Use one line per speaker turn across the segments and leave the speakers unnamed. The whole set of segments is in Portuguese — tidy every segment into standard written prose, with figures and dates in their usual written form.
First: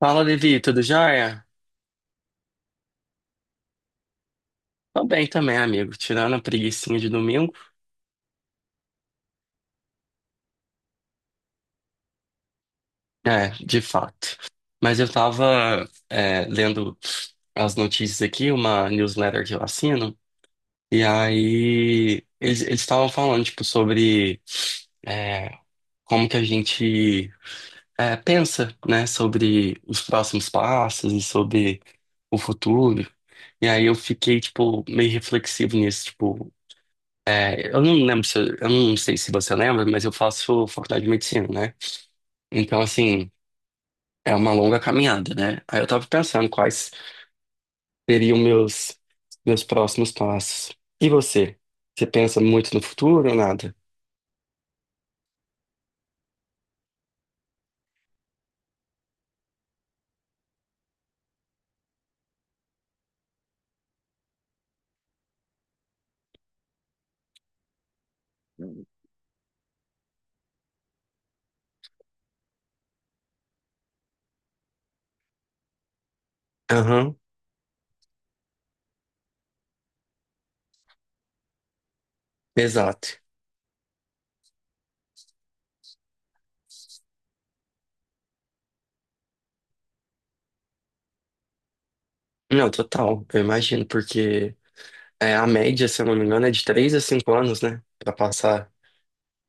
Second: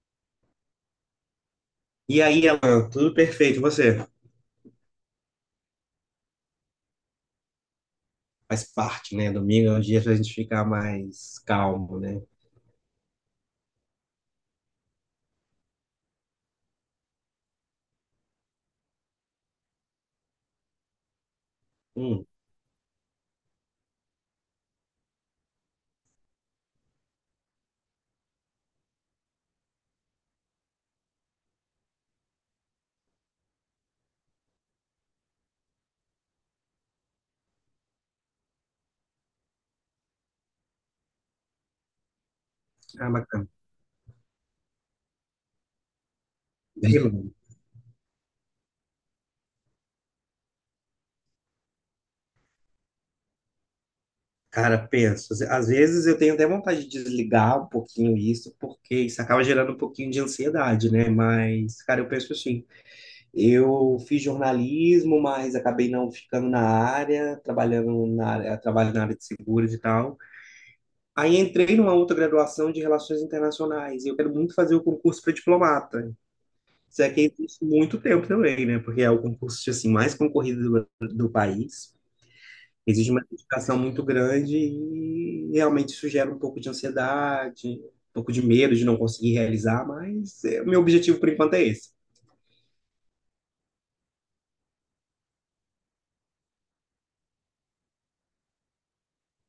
Fala, Levi, tudo jóia?
E aí, Alan, tudo perfeito, e você?
Tô bem também, amigo. Tirando a preguicinha de domingo.
Faz parte, né? Domingo é o dia pra gente ficar mais calmo, né?
É, de fato. Mas eu tava, lendo as notícias aqui, uma newsletter que eu assino, e aí
Hum,
eles estavam falando, tipo, sobre é, como que a gente pensa, né, sobre os próximos passos e sobre o futuro. E aí eu fiquei, tipo, meio reflexivo nisso, tipo, eu não lembro se, eu não sei se você lembra, mas eu faço faculdade de medicina, né? Então,
ah,
assim,
bacana.
é uma longa caminhada, né? Aí eu tava pensando quais
Eu,
seriam meus, meus próximos passos. E você? Você pensa muito no futuro ou nada?
cara, penso, às vezes eu tenho até vontade de desligar um pouquinho isso, porque isso acaba gerando um pouquinho de ansiedade, né? Mas, cara, eu penso assim, eu fiz jornalismo, mas acabei não ficando na área, trabalhando na área, trabalho na área de seguros e tal. Aí entrei numa outra graduação de relações internacionais e eu quero muito fazer o concurso para diplomata. Isso
Aham,
aqui existe muito tempo também, né? Porque é o concurso tipo assim mais concorrido do país. Exige
exato.
uma dedicação muito grande e realmente isso gera um pouco de ansiedade, um pouco de medo de não conseguir realizar, mas é, o meu objetivo por enquanto é esse.
Não, total, eu imagino, porque a média, se eu não me engano, é de 3 a 5 anos, né? Pra passar.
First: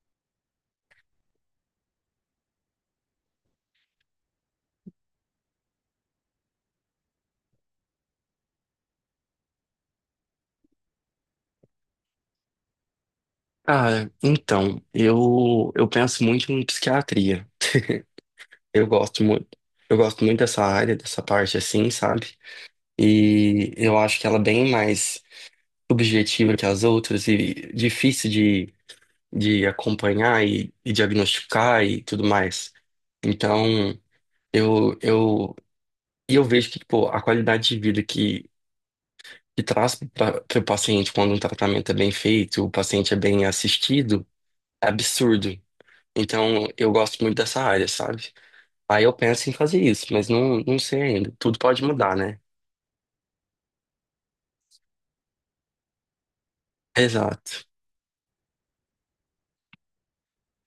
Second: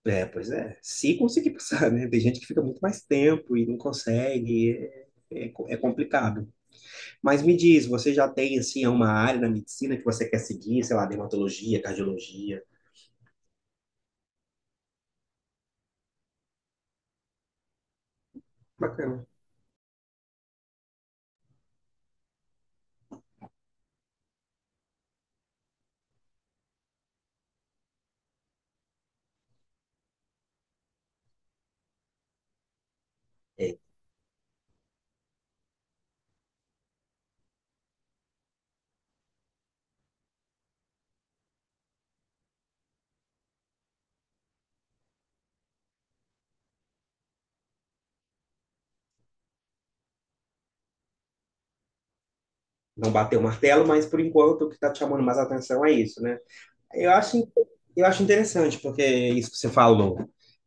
É, pois é, se conseguir passar, né? Tem gente que fica muito mais tempo e não consegue, é, é, é complicado. Mas me diz, você já tem, assim, uma área na medicina que você quer seguir, sei lá, dermatologia, cardiologia?
Ah, então, eu penso muito em psiquiatria. Eu gosto
Bacana.
muito. Eu gosto muito dessa área, dessa parte assim, sabe? E eu acho que ela é bem mais subjetiva que as outras e difícil de acompanhar e diagnosticar e tudo mais. Então, eu, eu, e eu vejo que, pô, a qualidade de vida que traz para o paciente quando um tratamento é bem feito, o paciente é bem assistido, é absurdo. Então, eu gosto muito dessa área, sabe? Aí eu penso em fazer isso, mas não, não sei ainda. Tudo pode mudar, né?
Não bater o martelo, mas por enquanto o que está te chamando mais atenção é isso, né? Eu acho,
Exato.
eu acho interessante, porque isso que você falou.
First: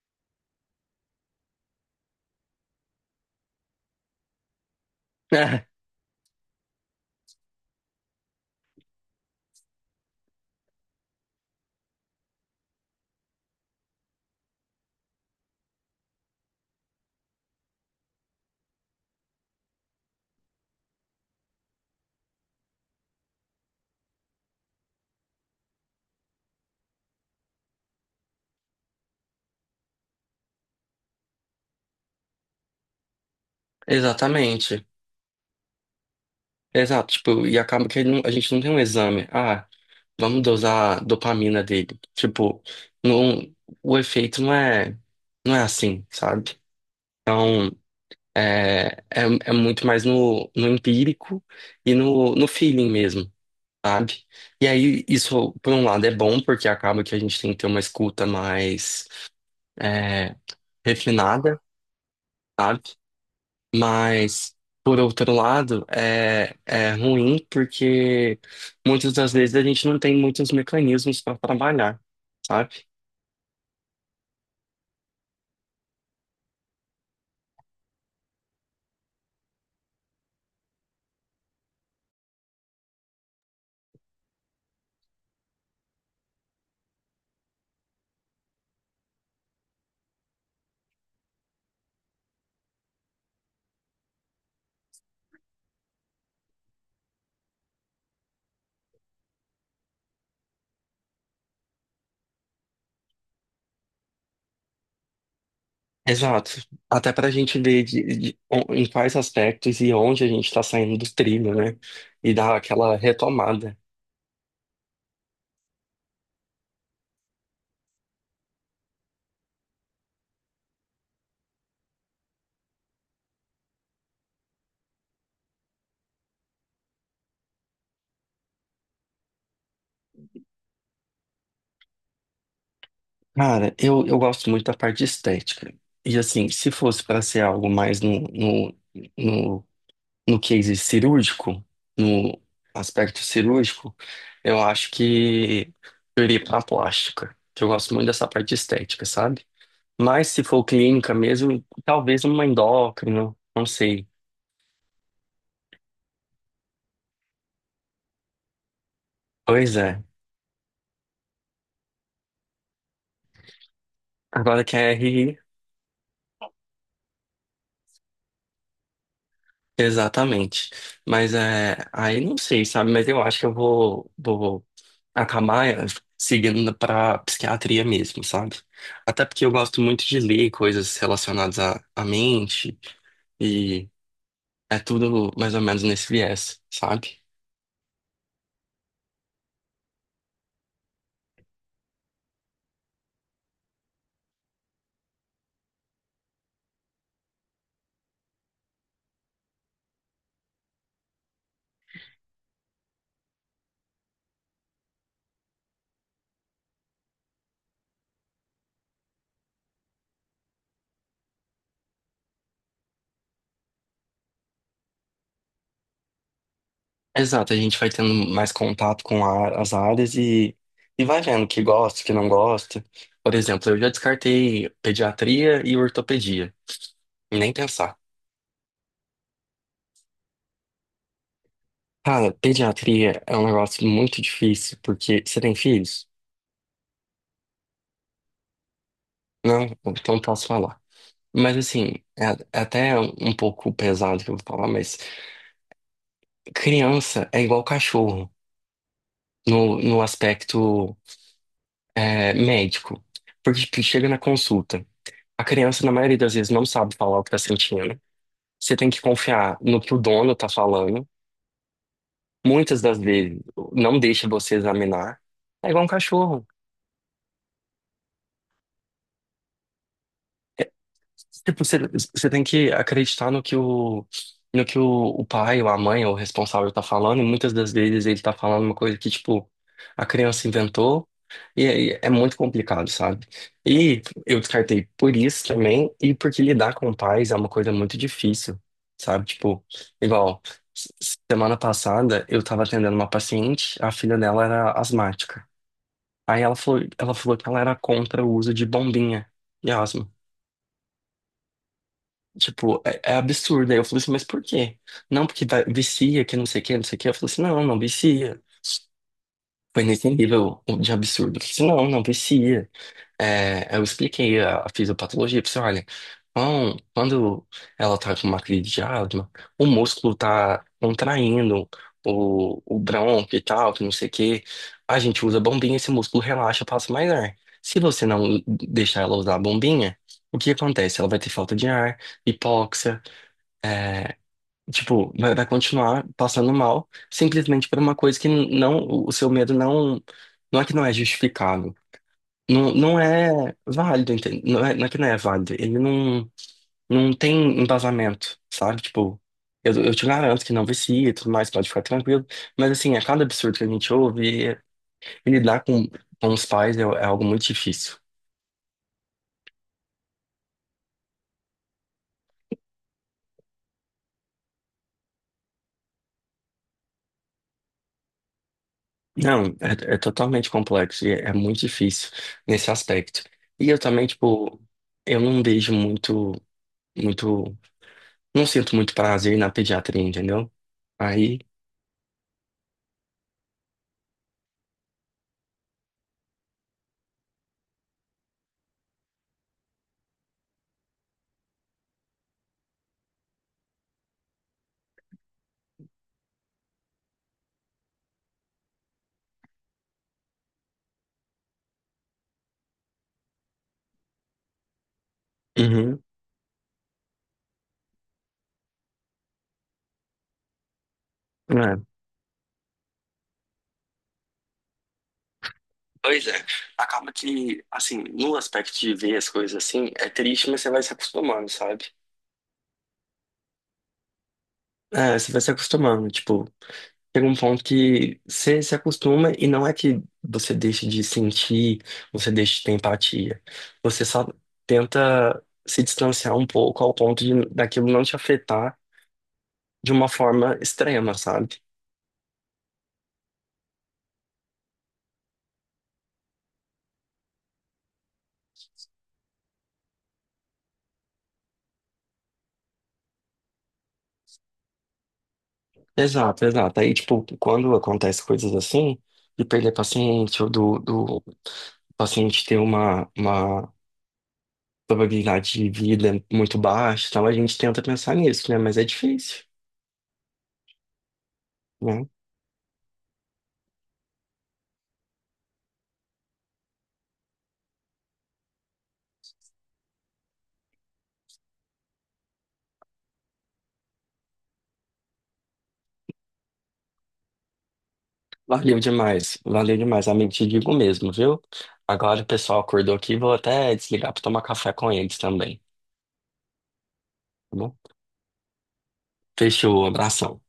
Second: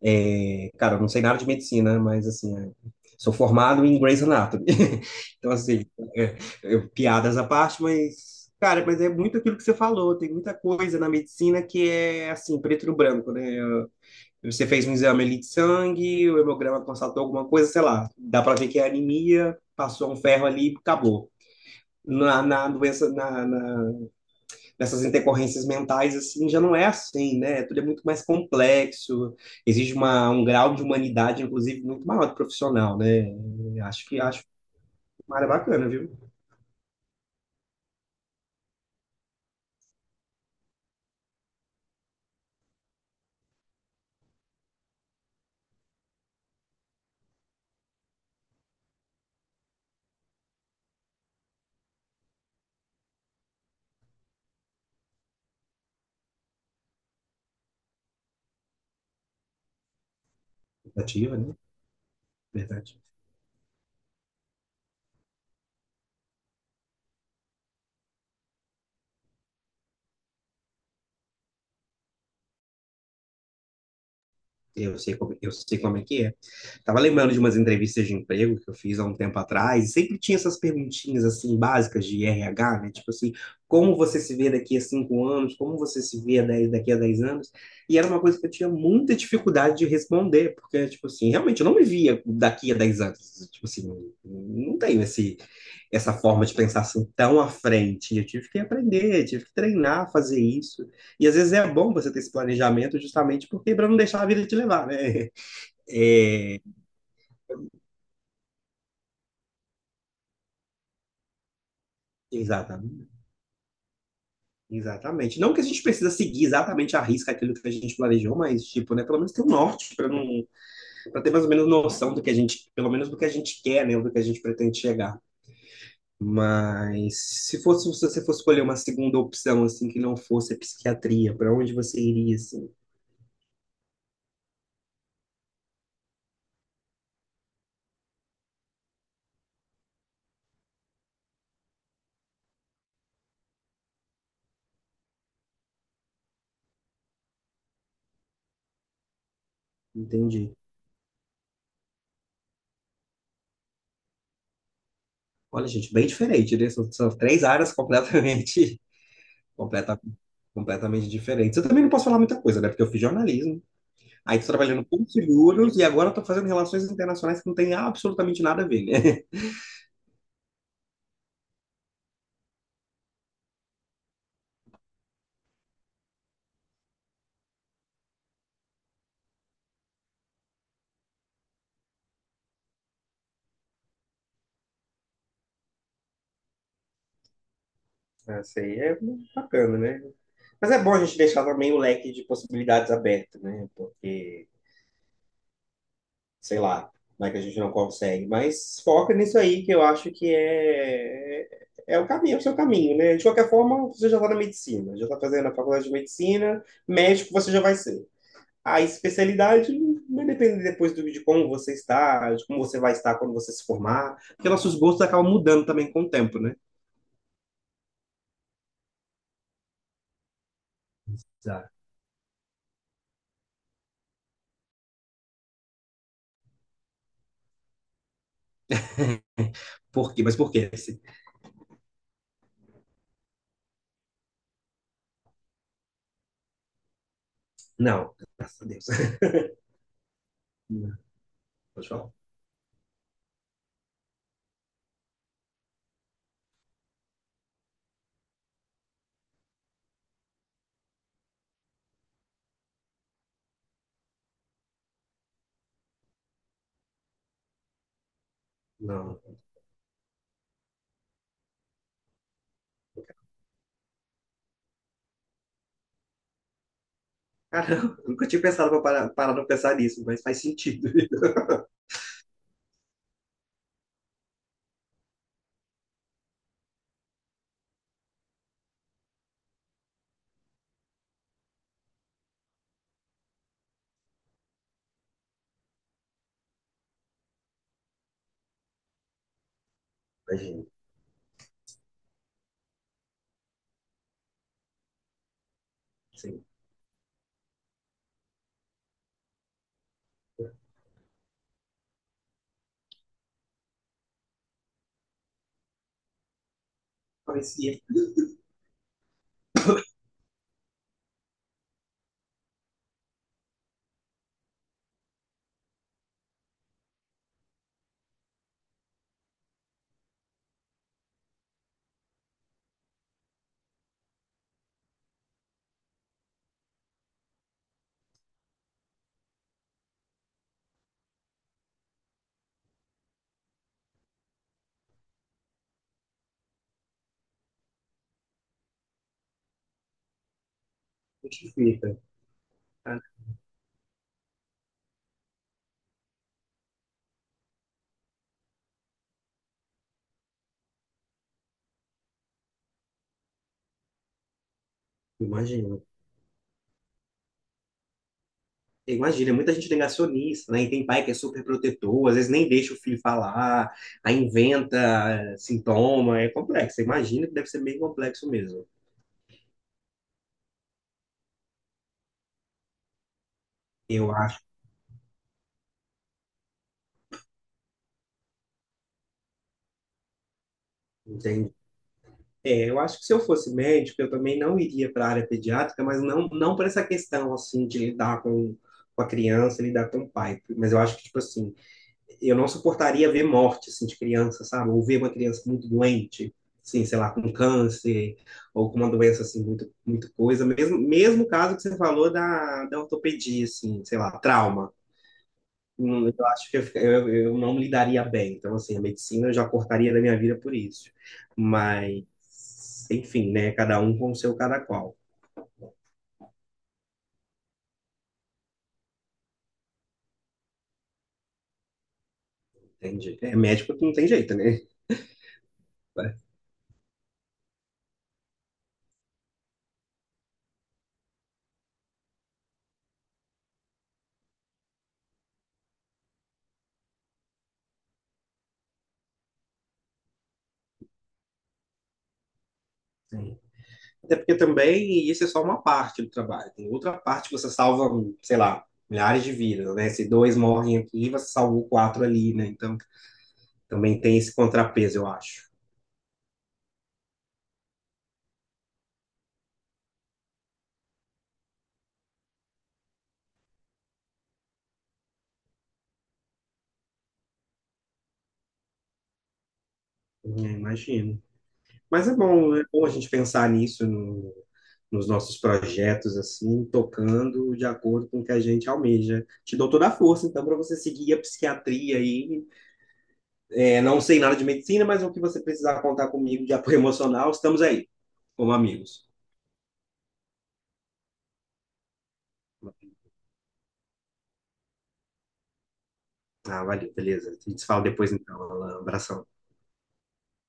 É, cara, eu não sei nada de medicina, mas assim, é, sou formado em Grey's Anatomy. Então,
É,
assim, é, piadas à parte, mas, cara, mas é muito aquilo que você falou. Tem muita coisa na medicina que é assim, preto no branco, né? Você fez um exame ali de sangue, o hemograma constatou alguma coisa, sei lá, dá pra ver que é anemia, passou um ferro ali e acabou na doença, na nessas intercorrências mentais, assim, já não é assim, né? Tudo é muito mais complexo, exige um grau de humanidade, inclusive, muito maior do profissional, né? Acho
exatamente.
uma área bacana, viu?
Exato. Tipo, e acaba que ele não- a gente não tem um exame. Ah, vamos dosar a dopamina dele. Tipo, não, o efeito não é, não é assim, sabe? Então, é muito mais no, no empírico e no, no feeling mesmo, sabe? E aí, isso, por um lado, é bom, porque acaba que a gente tem que ter uma escuta mais, é,
Ativa, né?
refinada. Sabe?
Verdade.
Mas, por outro lado, é ruim porque muitas das vezes a gente não tem muitos mecanismos para trabalhar, sabe?
Eu sei como é que é. Tava lembrando de umas entrevistas de emprego que eu fiz há um tempo atrás, e sempre tinha essas perguntinhas assim básicas de RH, né? Tipo assim, como você se vê daqui a 5 anos, como você se vê daqui a 10 anos? E era uma coisa que eu tinha muita dificuldade de responder, porque, tipo assim, realmente eu não me via daqui a 10 anos. Tipo assim, não tenho esse, essa forma de pensar assim tão à frente. E eu tive que aprender, tive que treinar a fazer isso. E às vezes é bom você ter esse planejamento justamente porque para não deixar a vida te levar, né?
Exato. Até para a gente ver em quais aspectos e onde a gente está saindo do trilho, né? E dar aquela
Exatamente.
retomada.
Exatamente. Não que a gente precisa seguir exatamente à risca aquilo que a gente planejou, mas tipo, né, pelo menos ter um norte para não, para ter mais ou menos noção do que a gente, pelo menos do que a gente quer, né, ou do que a gente pretende chegar. Mas se você fosse escolher uma segunda opção assim que não fosse a psiquiatria, para onde você iria assim?
Cara, eu gosto muito da parte de estética. E assim, se fosse para ser algo mais no no case cirúrgico, no aspecto cirúrgico, eu acho que eu iria para plástica, que eu gosto muito dessa parte de estética, sabe? Mas se
Entendi.
for clínica mesmo, talvez uma endócrina, não sei.
Olha, gente, bem diferente, né? São três áreas completamente
Pois
Completa,
é.
completamente diferentes. Eu também não posso falar muita coisa, né? Porque eu fiz jornalismo, aí tô
Agora que
trabalhando
é
com seguros e agora eu tô fazendo relações internacionais que não tem absolutamente nada a ver, né?
exatamente. Mas é, aí não sei, sabe? Mas eu acho que vou acabar seguindo pra psiquiatria mesmo, sabe? Até porque eu gosto muito de ler coisas relacionadas à mente e é tudo mais ou menos nesse viés, sabe?
Ah, isso aí é bacana, né? Mas é bom a gente deixar também o leque de possibilidades aberto, né? Porque, sei lá, não é que a gente não consegue. Mas foca nisso aí, que eu acho que é é o caminho, é o seu caminho, né? De qualquer forma, você já está na medicina, já está fazendo a faculdade de medicina, médico você já vai ser. A especialidade vai depender depois do, de como você está, de como você vai estar quando você se formar, porque nossos gostos acabam mudando também com o tempo, né?
Exato, a gente vai tendo mais contato com as áreas e vai vendo o que
Exato.
gosta, o que não gosta. Por exemplo, eu já descartei pediatria e ortopedia. Nem pensar.
Por quê? Mas por quê?
Cara, pediatria é um negócio muito difícil, porque você tem filhos?
Não, graças a Deus.
Não? Então posso falar.
Não,
Mas
pode
assim,
falar?
é até um pouco pesado que eu vou falar, mas criança é igual cachorro no, no aspecto médico. Porque tipo, chega na consulta, a criança, na maioria das vezes, não sabe falar o que tá sentindo. Você tem que
Não.
confiar no que o dono tá falando. Muitas das vezes, não deixa você examinar. É igual um cachorro.
Caramba, nunca tinha pensado para parar pra pensar nisso, mas faz sentido.
Tipo, você, você tem que acreditar no que o, no que o pai, ou a mãe, ou o responsável tá falando, e muitas das vezes ele tá falando uma coisa que, tipo, a criança inventou, e aí é muito complicado, sabe? E eu descartei por isso também, e porque lidar com pais é uma coisa muito difícil, sabe? Tipo, igual,
Imagina,
s- semana passada eu tava atendendo uma paciente, a filha dela era asmática. Aí
sim.
ela falou que ela era contra o uso de bombinha de asma. Tipo, é absurdo. Aí eu falei assim, mas por quê? Não, porque vai, vicia, que não sei o que, não sei o que. Eu falei assim, não,
Parecia
não
se
vicia. Foi nesse nível de absurdo. Eu falei assim, não, não vicia. É, eu expliquei a fisiopatologia, eu falei assim, olha, então, quando ela tá com uma crise de asma, o músculo tá contraindo o brônquio e tal, que não sei o que. A gente usa bombinha, esse músculo relaxa, passa mais ar. Se você não deixar ela usar a bombinha, o que acontece? Ela vai ter falta de ar, hipóxia, é, tipo, vai, vai continuar passando mal, simplesmente por uma coisa que não, o seu medo não, não é que não é justificável.
justifica.
Não, não
Cara,
é válido, entende? Não é, não é que não é válido. Ele não, não tem embasamento, sabe? Tipo, eu te garanto que não vicia e tudo mais, pode ficar tranquilo. Mas assim, a cada absurdo que a gente ouve, e lidar
imagina.
com os pais é algo muito difícil.
Imagina, muita gente negacionista, né? E tem pai que é super protetor, às vezes nem deixa o filho falar, aí inventa sintoma, é complexo. Imagina que deve ser bem complexo mesmo.
Não, é totalmente complexo e é muito difícil nesse aspecto. E eu também,
Eu acho,
tipo, eu não vejo muito. Muito. Não sinto muito prazer na pediatria, entendeu? Aí.
entende? É, eu acho que se eu fosse médico, eu também não iria para a área pediátrica, mas não para essa questão, assim, de lidar com a criança, lidar com o pai. Mas eu acho que, tipo assim, eu não suportaria ver morte assim, de criança, sabe? Ou ver uma criança muito doente, assim, sei lá, com câncer, ou com uma doença assim, muito, muito coisa. Mesmo caso que você falou da ortopedia, assim, sei lá, trauma.
Uhum.
Eu acho que eu não me lidaria bem. Então, assim, a medicina eu já cortaria da minha vida por isso.
É.
Mas, enfim, né? Cada um com o seu cada qual.
Pois é. Acaba que, assim, no aspecto de ver as coisas assim, é triste, mas você vai se acostumando, sabe?
Entende? É médico que não tem jeito, né?
É, você vai se acostumando. Tipo, chega um ponto que você se acostuma e não é que você deixe de sentir, você deixe de ter empatia. Você só tenta se distanciar um pouco ao ponto de daquilo não te afetar de uma forma extrema, sabe?
Sim. Até porque também isso é só uma parte do trabalho. Tem outra parte que você salva, sei lá, milhares de vidas, né? Se dois morrem aqui, você salvou quatro ali, né? Então também tem esse contrapeso, eu acho.
Exato, exato. Aí, tipo, quando acontece coisas assim, de perder paciente, ou do paciente ter uma probabilidade de vida muito baixa, e tal, a gente tenta pensar nisso, né? Mas é difícil,
É, imagino.
né?
Mas é bom a gente pensar nisso nos nossos projetos, assim, tocando de acordo com o que a gente almeja. Te dou toda a força, então, para você seguir a psiquiatria aí. É, não sei nada de medicina, mas o que você precisar contar comigo de apoio emocional, estamos aí, como
Valeu
amigos.
demais, valeu demais. Amigo, te digo mesmo, viu? Agora o pessoal acordou aqui, vou até desligar pra tomar café com eles também,
Ah, valeu, beleza. A
tá
gente se
bom?
fala depois então, Alan. Abração.
Fechou, abração.